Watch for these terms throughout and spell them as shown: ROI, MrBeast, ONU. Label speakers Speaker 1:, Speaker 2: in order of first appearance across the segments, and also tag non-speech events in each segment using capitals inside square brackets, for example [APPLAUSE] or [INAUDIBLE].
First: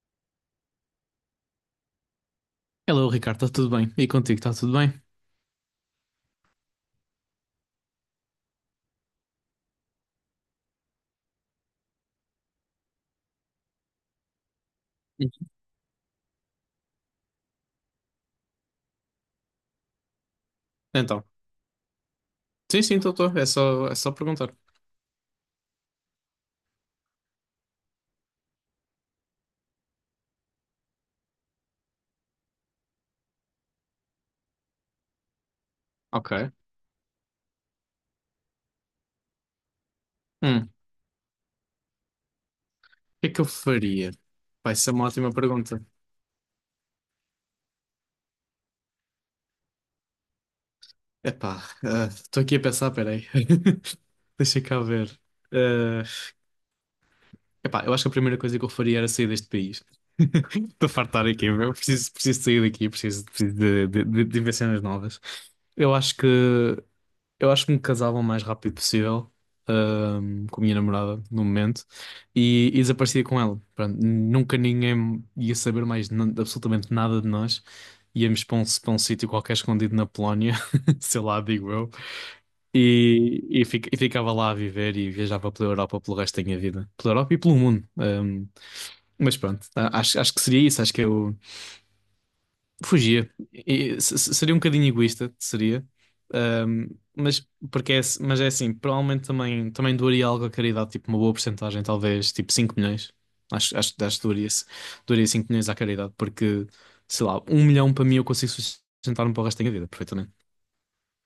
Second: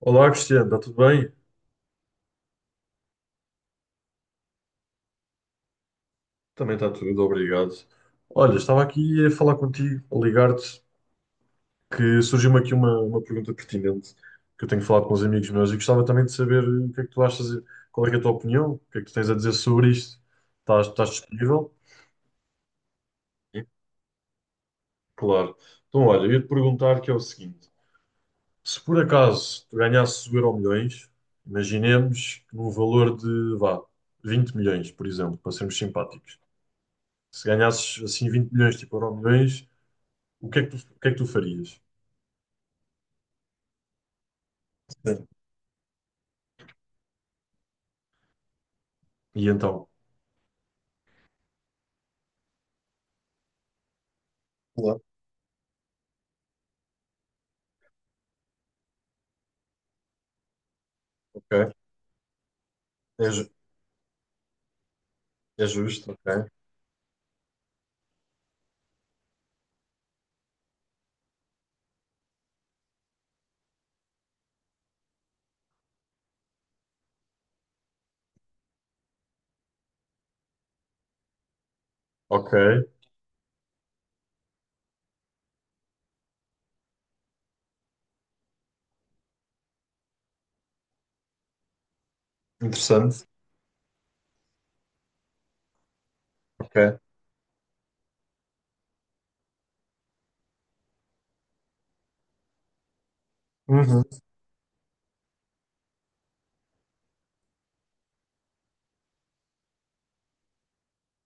Speaker 1: Olá, Cristiano, está tudo bem?
Speaker 2: Hello, Ricardo, está tudo bem? E contigo, está tudo bem?
Speaker 1: Também está tudo, obrigado. Olha, estava aqui a falar contigo, a ligar-te, que surgiu-me aqui uma pergunta pertinente que eu tenho falado com uns
Speaker 2: Sim.
Speaker 1: amigos meus e gostava também de saber o que é que tu achas, qual é que é a tua opinião, o que é que tu tens a dizer sobre isto? Estás
Speaker 2: Então,
Speaker 1: disponível?
Speaker 2: sim, sim, estou, estou. É
Speaker 1: Sim.
Speaker 2: só, é só perguntar.
Speaker 1: Claro. Então, olha, eu ia te perguntar que é o seguinte: se por acaso tu ganhasses o Euromilhões, imaginemos num valor de, vá, 20 milhões, por exemplo, para sermos simpáticos.
Speaker 2: Ok.
Speaker 1: Se ganhasses assim 20 milhões, tipo Euromilhões. O que é que tu,
Speaker 2: O
Speaker 1: o que é que tu farias?
Speaker 2: que é que eu faria? Vai ser uma
Speaker 1: Sim,
Speaker 2: ótima pergunta.
Speaker 1: e então?
Speaker 2: Epá, estou aqui a pensar, peraí. [LAUGHS] Deixa cá
Speaker 1: Claro.
Speaker 2: ver. Ah, Epá, eu acho que a primeira coisa que eu faria era sair deste país. [LAUGHS] Estou a fartar aqui, meu.
Speaker 1: Ok.
Speaker 2: Preciso sair daqui, preciso,
Speaker 1: É,
Speaker 2: preciso de, de ver cenas novas.
Speaker 1: é
Speaker 2: Eu
Speaker 1: justo,
Speaker 2: acho que
Speaker 1: ok.
Speaker 2: eu acho que me casava o mais rápido possível, com a minha namorada no momento e desaparecia com ela. Pronto, nunca ninguém ia saber mais absolutamente nada de nós. Íamos para um sítio qualquer escondido na Polónia, [LAUGHS] sei lá, digo eu,
Speaker 1: Ok.
Speaker 2: e ficava lá a viver e viajava pela Europa pelo resto da minha vida. Pela Europa e pelo mundo. Mas pronto, acho que seria isso. Acho que eu
Speaker 1: Interessante.
Speaker 2: fugia. Seria um bocadinho egoísta, seria. Ahm,
Speaker 1: Ok.
Speaker 2: mas mas é assim, provavelmente também doaria algo à caridade, tipo uma boa porcentagem, talvez tipo 5 milhões. Acho, acho,
Speaker 1: Uhum.
Speaker 2: acho que doaria, doaria 5 milhões à caridade, porque sei lá, 1 milhão para mim eu consigo sustentar-me para o resto da minha vida, perfeitamente.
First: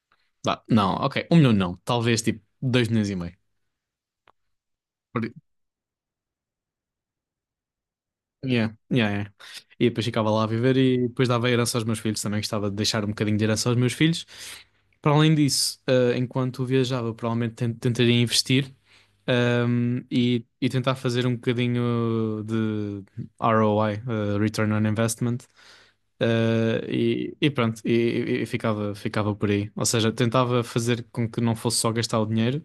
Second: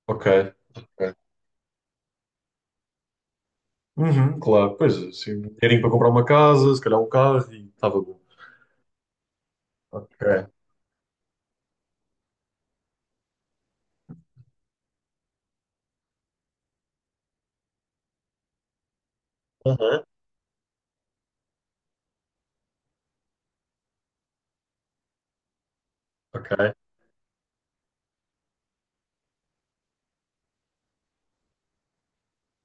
Speaker 1: Ok.
Speaker 2: Dá. Não,
Speaker 1: Ok.
Speaker 2: ok, um milhão não, talvez tipo 2 milhões e meio.
Speaker 1: Uhum, claro. Pois, assim, dinheirinho para comprar uma casa, se calhar um carro e estava bom.
Speaker 2: Yeah, yeah, yeah. E depois ficava lá a
Speaker 1: Ok.
Speaker 2: viver e depois dava herança aos meus filhos. Também gostava de deixar um bocadinho de herança aos meus filhos. Para além disso, enquanto viajava, provavelmente tentaria investir,
Speaker 1: Uhum.
Speaker 2: e tentar fazer um bocadinho de ROI, Return on Investment,
Speaker 1: Ok.
Speaker 2: eh, e, e pronto, e, e ficava, ficava por aí. Ou seja, tentava fazer com que não fosse só gastar o dinheiro,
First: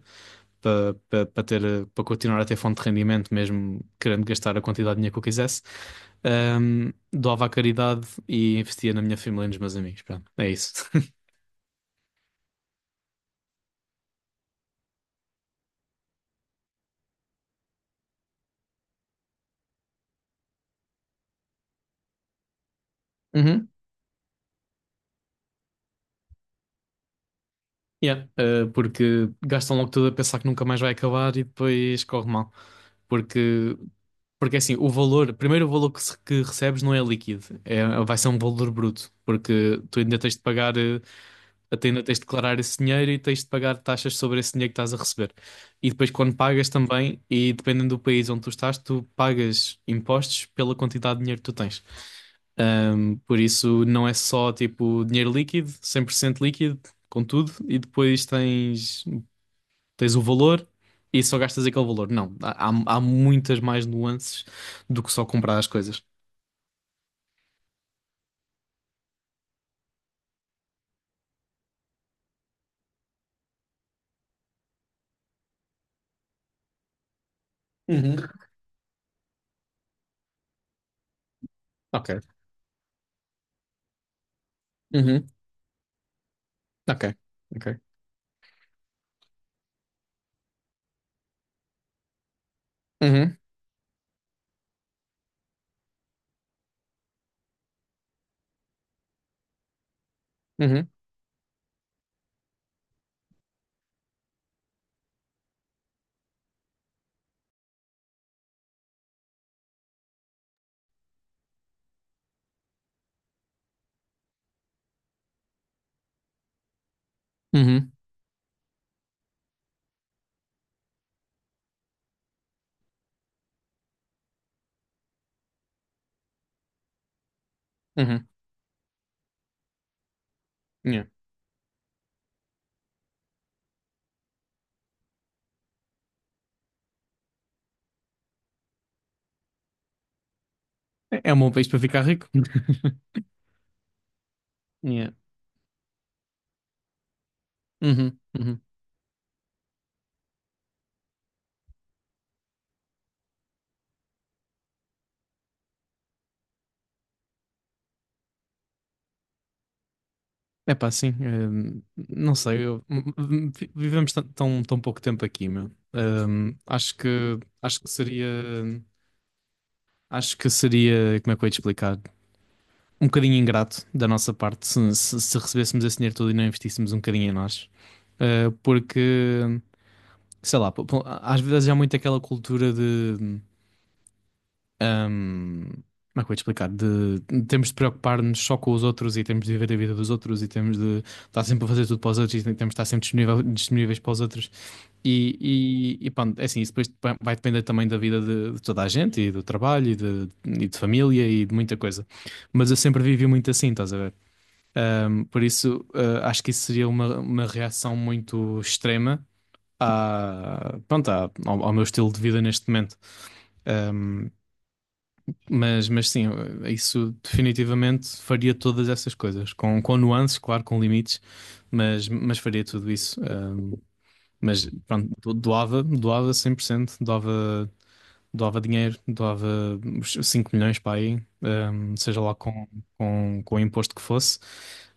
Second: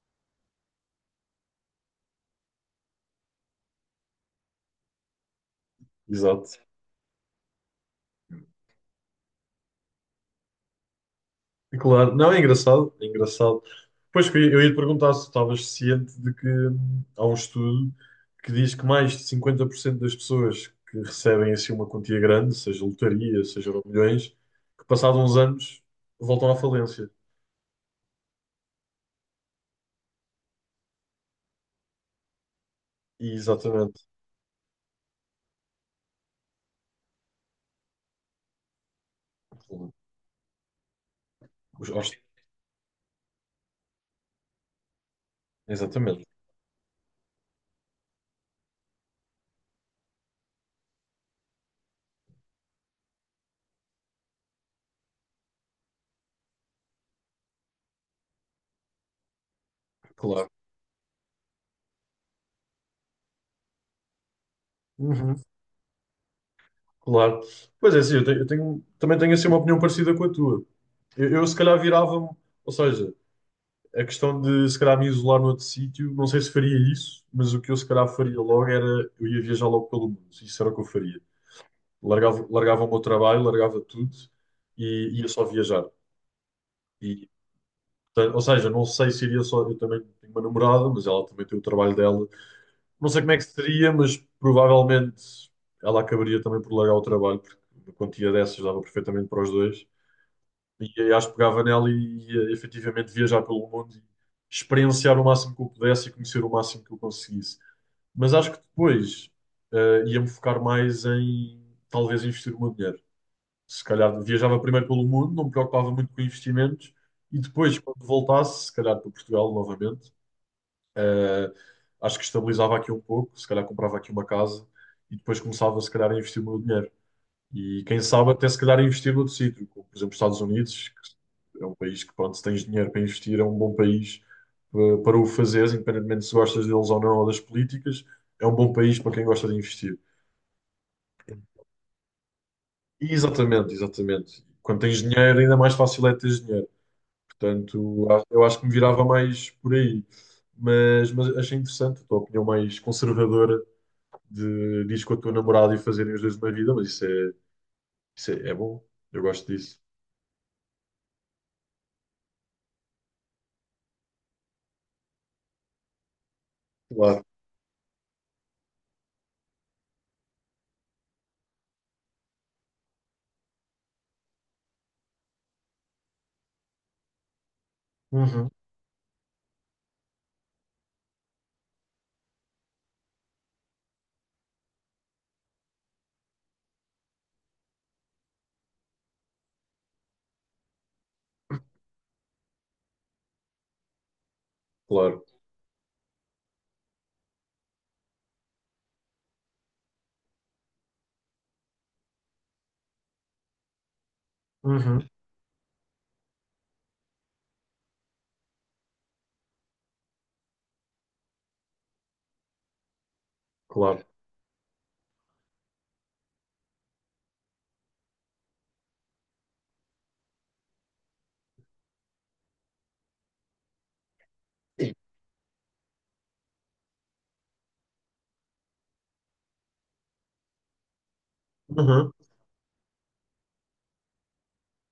Speaker 2: para ter, para continuar a ter fonte de rendimento, mesmo querendo gastar a quantidade de dinheiro que eu quisesse.
Speaker 1: Exato.
Speaker 2: Doava à caridade e investia na minha família e nos meus amigos. Pronto, é isso. [LAUGHS]
Speaker 1: Claro, não, é engraçado, é engraçado. Pois que eu ia te perguntar se estavas ciente de que há um estudo que diz que mais de 50% das pessoas que recebem assim uma quantia grande, seja lotaria,
Speaker 2: Uhum.
Speaker 1: seja milhões, que passados uns anos voltam à falência.
Speaker 2: Yeah, porque gastam logo tudo a pensar que nunca mais vai acabar e depois corre mal.
Speaker 1: E
Speaker 2: Porque,
Speaker 1: exatamente.
Speaker 2: porque assim, o valor, primeiro o valor que recebes não é líquido, vai ser um valor bruto, porque tu ainda tens de pagar. Até
Speaker 1: Os-
Speaker 2: ainda
Speaker 1: aos-
Speaker 2: tens de declarar esse dinheiro e tens de pagar taxas sobre esse dinheiro que estás a receber. E depois,
Speaker 1: Exatamente,
Speaker 2: quando pagas também, e dependendo do país onde tu estás, tu pagas impostos pela quantidade de dinheiro que tu tens. Por isso, não é só tipo dinheiro líquido, 100% líquido, com tudo, e depois tens, tens, o
Speaker 1: claro.
Speaker 2: valor e só gastas aquele valor. Não, há muitas mais nuances do que só
Speaker 1: Uhum.
Speaker 2: comprar as coisas.
Speaker 1: Claro. Pois é, sim, também tenho assim uma opinião parecida com a tua. Eu se calhar virava-me, ou seja, a questão de se calhar me isolar noutro sítio, não sei se faria isso, mas o que eu se calhar
Speaker 2: Uhum.
Speaker 1: faria logo era eu ia viajar logo pelo mundo. Isso era o que eu faria.
Speaker 2: Ok.
Speaker 1: Largava o meu trabalho, largava tudo e ia
Speaker 2: Uhum.
Speaker 1: só viajar.
Speaker 2: Ok.
Speaker 1: E,
Speaker 2: Ok.
Speaker 1: portanto, ou seja, não sei se iria só. Eu também tenho uma namorada, mas ela também tem o trabalho dela. Não sei como é
Speaker 2: Uhum.
Speaker 1: que seria, mas provavelmente ela acabaria também por largar o trabalho, porque uma quantia dessas dava perfeitamente para os dois.
Speaker 2: Uhum.
Speaker 1: E eu acho que pegava nela e ia efetivamente viajar pelo mundo e experienciar o máximo que eu pudesse e conhecer o máximo que eu conseguisse. Mas acho que depois ia-me focar mais em talvez investir o meu dinheiro. Se calhar viajava primeiro pelo mundo, não me preocupava muito com investimentos e depois,
Speaker 2: Uhum.
Speaker 1: quando voltasse, se calhar para Portugal novamente, eh, acho que estabilizava aqui um pouco, se calhar comprava aqui uma casa e depois começava, se calhar, a investir o meu dinheiro. E quem
Speaker 2: Uhum.
Speaker 1: sabe até se calhar investir noutro sítio, como por exemplo os Estados Unidos,
Speaker 2: Yeah.
Speaker 1: que é um país que, pronto, se tens dinheiro para investir, é um bom país para o fazeres, independentemente se gostas deles ou não, ou das políticas, é um bom país para quem gosta de investir.
Speaker 2: É um bom país para ficar rico.
Speaker 1: E
Speaker 2: [LAUGHS]
Speaker 1: exatamente, exatamente. Quando tens
Speaker 2: Yeah.
Speaker 1: dinheiro, ainda mais fácil é ter dinheiro. Portanto,
Speaker 2: Uhum,
Speaker 1: eu
Speaker 2: uhum.
Speaker 1: acho que me virava mais por aí. Mas achei interessante a tua opinião mais conservadora de diz com a tua namorada e fazerem os dois uma vida, mas isso é, é bom. Eu gosto disso.
Speaker 2: É pá, sim. Não sei, vivemos tão pouco tempo aqui, meu.
Speaker 1: Claro.
Speaker 2: Acho que seria, acho que seria, como é que eu ia te explicar? Um bocadinho ingrato da nossa parte se recebêssemos esse dinheiro todo e não investíssemos um bocadinho em nós.
Speaker 1: Uhum.
Speaker 2: Porque sei lá, às vezes há muito aquela cultura de. Ahm, Como é que eu ia te explicar? Temos de preocupar-nos só com os outros e temos de viver a vida dos outros e temos de estar sempre a fazer tudo para os outros e temos de estar sempre disponível, disponíveis para os outros.
Speaker 1: Claro.
Speaker 2: E, e pronto, é assim, isso depois vai depender também da vida de, toda a gente e do trabalho e de família e de muita coisa. Mas eu sempre vivi muito assim, estás a ver?
Speaker 1: Uhum,
Speaker 2: Por isso, acho que isso seria uma reação muito extrema à, pronto, ao meu estilo de vida neste momento.
Speaker 1: claro.
Speaker 2: Mas sim, isso definitivamente faria todas essas coisas, com nuances, claro, com limites, mas faria tudo isso. Mas pronto, doava 100%, doava, doava dinheiro, doava uns 5 milhões para aí,
Speaker 1: Uhum.
Speaker 2: seja lá com o imposto que fosse.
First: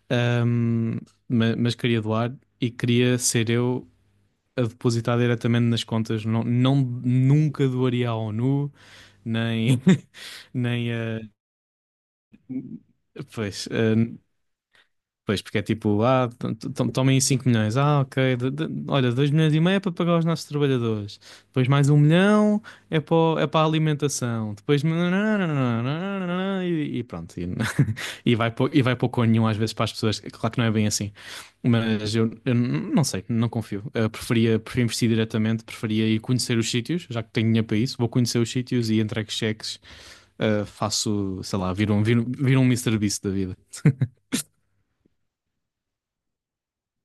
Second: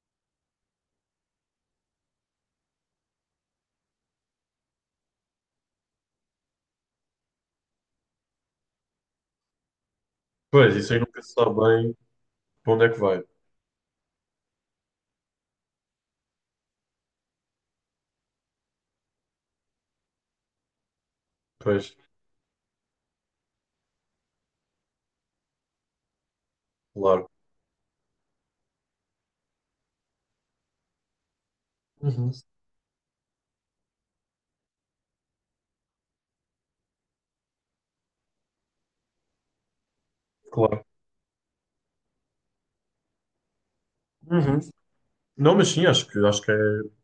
Speaker 2: Ahm, mas queria doar e queria ser eu a depositar diretamente nas contas. Não, não, nunca doaria à ONU, nem. [LAUGHS]
Speaker 1: Pois,
Speaker 2: Nem,
Speaker 1: isso aí
Speaker 2: a.
Speaker 1: nunca se sabe bem para onde é que vai.
Speaker 2: Pois, porque é tipo, tomem 5 milhões, ok, olha, 2,5 milhões é para pagar os nossos trabalhadores, depois
Speaker 1: Pois,
Speaker 2: mais 1 milhão é para, é para a alimentação, depois e, e
Speaker 1: claro.
Speaker 2: pronto, e, [LAUGHS] e vai para nenhum às vezes para as pessoas, claro que não é bem assim, mas
Speaker 1: Uhum.
Speaker 2: não sei, não confio. Preferia investir diretamente, preferia ir conhecer os sítios, já que tenho dinheiro para isso, vou conhecer os sítios e entrego cheques,
Speaker 1: Claro.
Speaker 2: faço, sei lá, viro um MrBeast da vida.
Speaker 1: Uhum. Não, mas sim,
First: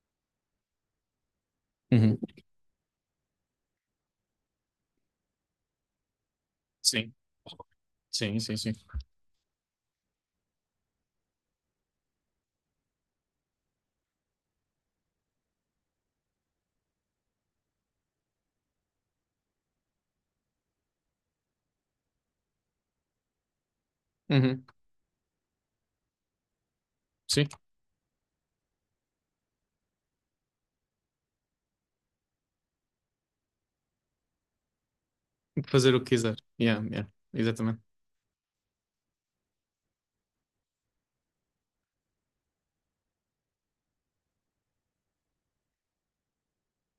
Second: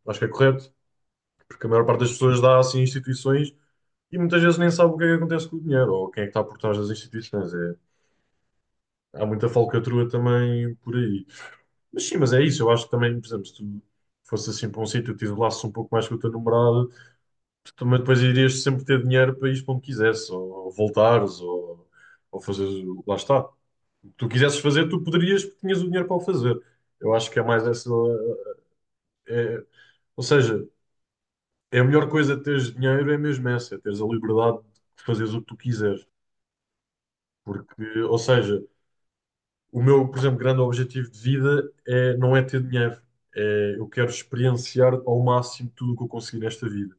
Speaker 1: acho que é correto, porque a maior parte das
Speaker 2: Uhum.
Speaker 1: pessoas dá assim instituições e muitas vezes nem sabe o que é que acontece com o dinheiro ou quem é que está por trás das
Speaker 2: Sim,
Speaker 1: instituições. É,
Speaker 2: sim, sim, sim.
Speaker 1: há muita falcatrua também por aí. Mas sim, mas é isso, eu acho que também, por exemplo, se tu fosse assim para um sítio, e te isolasses um pouco mais com o teu namorado, tu também depois irias sempre ter dinheiro para ir para onde quisesse, ou voltares, ou fazeres, lá está. Tu quisesses
Speaker 2: Uhum.
Speaker 1: fazer, tu poderias, porque tinhas o dinheiro para o fazer. Eu acho que é
Speaker 2: Sim,
Speaker 1: mais essa. é- ou seja, é a melhor coisa de teres dinheiro, é mesmo essa, é teres a liberdade de fazeres o que tu
Speaker 2: fazer o
Speaker 1: quiseres.
Speaker 2: que quiser. Yeah, yeah, exatamente.
Speaker 1: Porque, ou seja, o meu, por exemplo, grande objetivo de vida é, não é ter dinheiro. É, eu quero experienciar ao máximo tudo o que eu conseguir nesta vida.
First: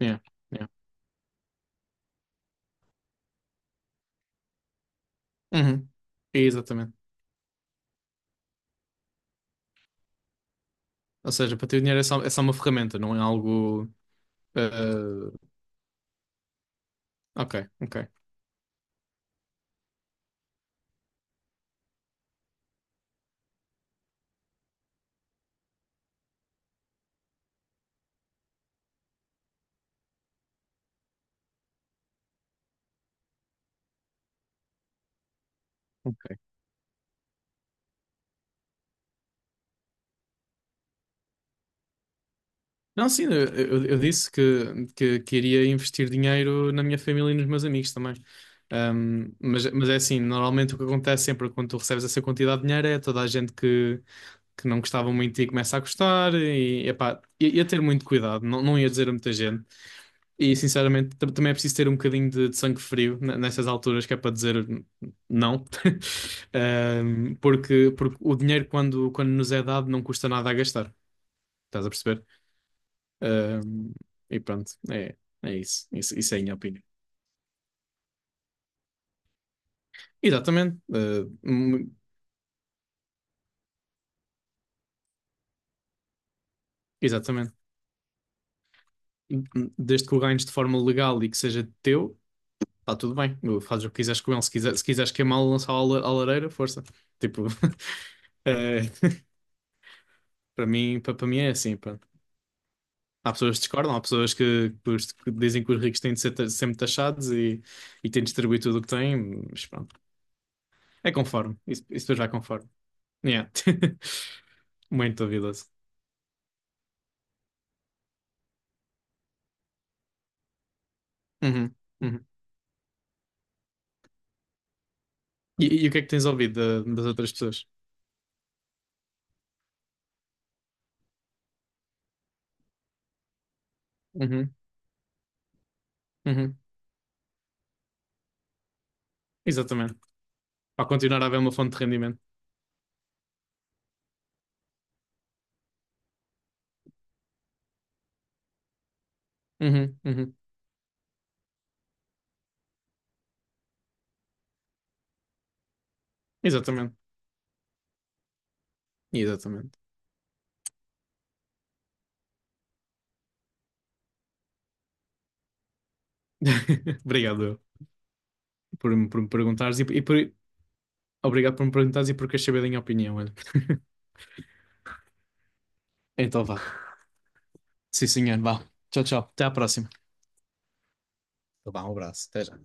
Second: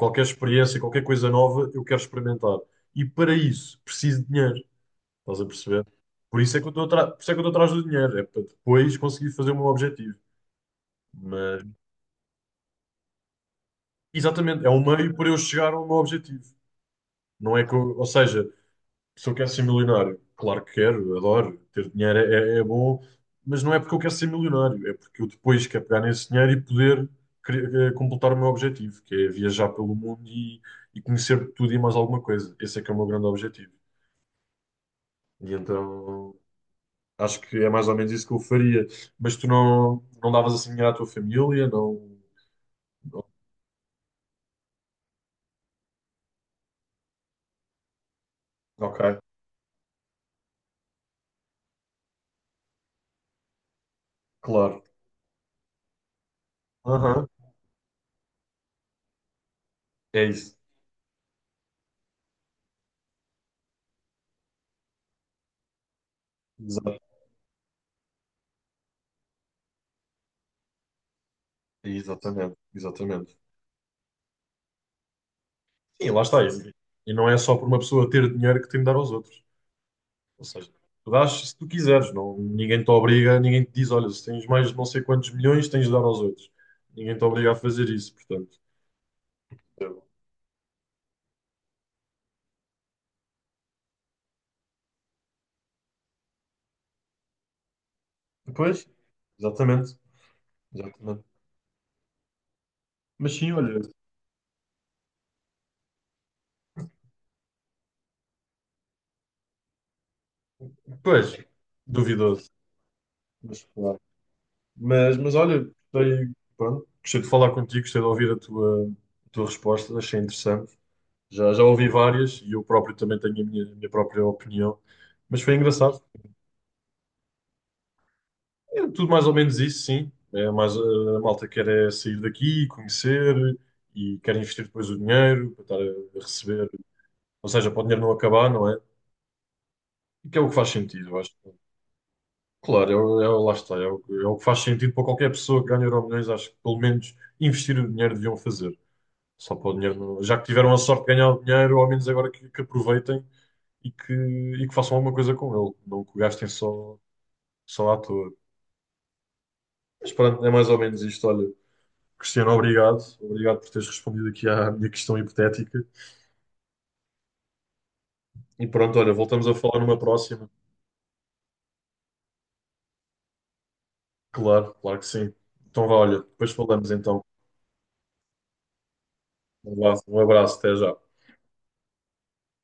Speaker 2: Yeah, yeah.
Speaker 1: experiência, qualquer coisa nova, eu quero experimentar. E para isso, preciso de dinheiro. Estás a perceber?
Speaker 2: Uhum. Exatamente.
Speaker 1: Por isso é que eu estou atrás do dinheiro. É para depois conseguir fazer o meu objetivo.
Speaker 2: Ou seja,
Speaker 1: Mas
Speaker 2: para ter, o dinheiro é só uma ferramenta, não é algo.
Speaker 1: exatamente,
Speaker 2: eh,
Speaker 1: é um meio para eu chegar ao meu objetivo.
Speaker 2: ok,
Speaker 1: Não é que eu-
Speaker 2: ok,
Speaker 1: Ou seja, se eu quero ser milionário, claro que quero, adoro, ter dinheiro é bom, mas não é porque eu quero ser milionário, é porque eu depois quero pegar nesse dinheiro e poder completar o meu objetivo, que é viajar pelo mundo e conhecer tudo e mais alguma coisa. Esse é que é o meu grande objetivo. E então
Speaker 2: ok.
Speaker 1: acho que é mais ou menos isso que eu faria. Mas tu não, não davas assim dinheiro à tua família? Não,
Speaker 2: Não, sim,
Speaker 1: não-
Speaker 2: eu disse que queria investir dinheiro na minha família e nos meus amigos também.
Speaker 1: ok,
Speaker 2: Mas é assim, normalmente o que acontece sempre quando tu recebes essa quantidade de dinheiro é toda a gente que não
Speaker 1: claro.
Speaker 2: gostava muito e começa a gostar e, epá,
Speaker 1: Aham,
Speaker 2: ia ter muito cuidado, não, não ia dizer a muita gente.
Speaker 1: é
Speaker 2: E
Speaker 1: isso.
Speaker 2: sinceramente também é preciso ter um bocadinho de sangue frio nessas alturas, que é para dizer Não." [LAUGHS]
Speaker 1: Exato.
Speaker 2: Porque, porque O dinheiro quando nos é dado não custa nada a gastar. Estás a perceber?
Speaker 1: Exatamente, exatamente.
Speaker 2: Ahm, e pronto, é isso.
Speaker 1: Sim,
Speaker 2: Isso.
Speaker 1: lá
Speaker 2: Isso é a
Speaker 1: está.
Speaker 2: minha opinião.
Speaker 1: E não é só por uma pessoa ter dinheiro que tem de dar aos outros. Ou seja,
Speaker 2: Exatamente.
Speaker 1: tu dás se tu quiseres, não, ninguém te obriga, ninguém te diz, olha, se tens mais de não sei quantos milhões, tens de dar aos outros. Ninguém te
Speaker 2: Exatamente.
Speaker 1: obriga a fazer isso, portanto. Eu-
Speaker 2: Desde que o ganhes de forma legal e que seja teu, está tudo bem. Fazes o que quiseres com ele. Se quiser, se quiseres queimá-lo, lançá-lo à à lareira, força. Tipo, [LAUGHS]
Speaker 1: Pois,
Speaker 2: eh,
Speaker 1: exatamente,
Speaker 2: para mim,
Speaker 1: exatamente.
Speaker 2: para mim é assim. Há
Speaker 1: Mas sim,
Speaker 2: pessoas que
Speaker 1: olha,
Speaker 2: discordam, há pessoas que dizem que os ricos têm de ser sempre taxados e têm de distribuir tudo o que têm, mas pronto. É
Speaker 1: pois,
Speaker 2: conforme. Isso depois vai
Speaker 1: duvidoso.
Speaker 2: conforme. Yeah.
Speaker 1: Mas, claro.
Speaker 2: [LAUGHS] Muito
Speaker 1: Mas
Speaker 2: duvidoso.
Speaker 1: olha, gostei, pronto, gostei de falar contigo, gostei de ouvir a tua resposta, achei interessante. Já, já
Speaker 2: Uhum,
Speaker 1: ouvi
Speaker 2: uhum.
Speaker 1: várias e eu próprio também tenho a minha própria opinião, mas foi
Speaker 2: E o que é
Speaker 1: engraçado.
Speaker 2: que tens ouvido das outras pessoas?
Speaker 1: É tudo mais ou menos isso, sim. É mais, a malta quer é sair daqui, conhecer e quer
Speaker 2: Uhum,
Speaker 1: investir depois o dinheiro para estar a
Speaker 2: uhum.
Speaker 1: receber, ou seja, para o dinheiro não acabar, não é?
Speaker 2: Exatamente.
Speaker 1: E que é o que faz
Speaker 2: Para
Speaker 1: sentido, eu
Speaker 2: continuar a
Speaker 1: acho.
Speaker 2: haver uma fonte de rendimento.
Speaker 1: Claro, lá está, é o que faz sentido para qualquer pessoa que ganha Euromilhões, acho que pelo menos investir o dinheiro deviam fazer. Só para o dinheiro.
Speaker 2: Uhum,
Speaker 1: Não-
Speaker 2: uhum.
Speaker 1: Já que tiveram a sorte de ganhar o dinheiro, ao menos agora que aproveitem e que façam alguma coisa com ele. Não que o gastem
Speaker 2: Exatamente.
Speaker 1: só, só à toa.
Speaker 2: Exatamente.
Speaker 1: Mas pronto, é mais ou menos isto. Olha, Cristiano, obrigado. Obrigado por teres respondido aqui à minha questão hipotética.
Speaker 2: [LAUGHS] Obrigado eu,
Speaker 1: E pronto, olha,
Speaker 2: por me
Speaker 1: voltamos a falar
Speaker 2: perguntares
Speaker 1: numa próxima.
Speaker 2: obrigado por me perguntares e por queres saber da minha opinião. Olha. [LAUGHS]
Speaker 1: Claro, claro que sim. Então vá, olha,
Speaker 2: Então
Speaker 1: depois
Speaker 2: vá.
Speaker 1: falamos então.
Speaker 2: Sim, senhor, vá. Tchau, tchau. Até à próxima.
Speaker 1: Um abraço, até já.
Speaker 2: Então vá, um abraço. Até já.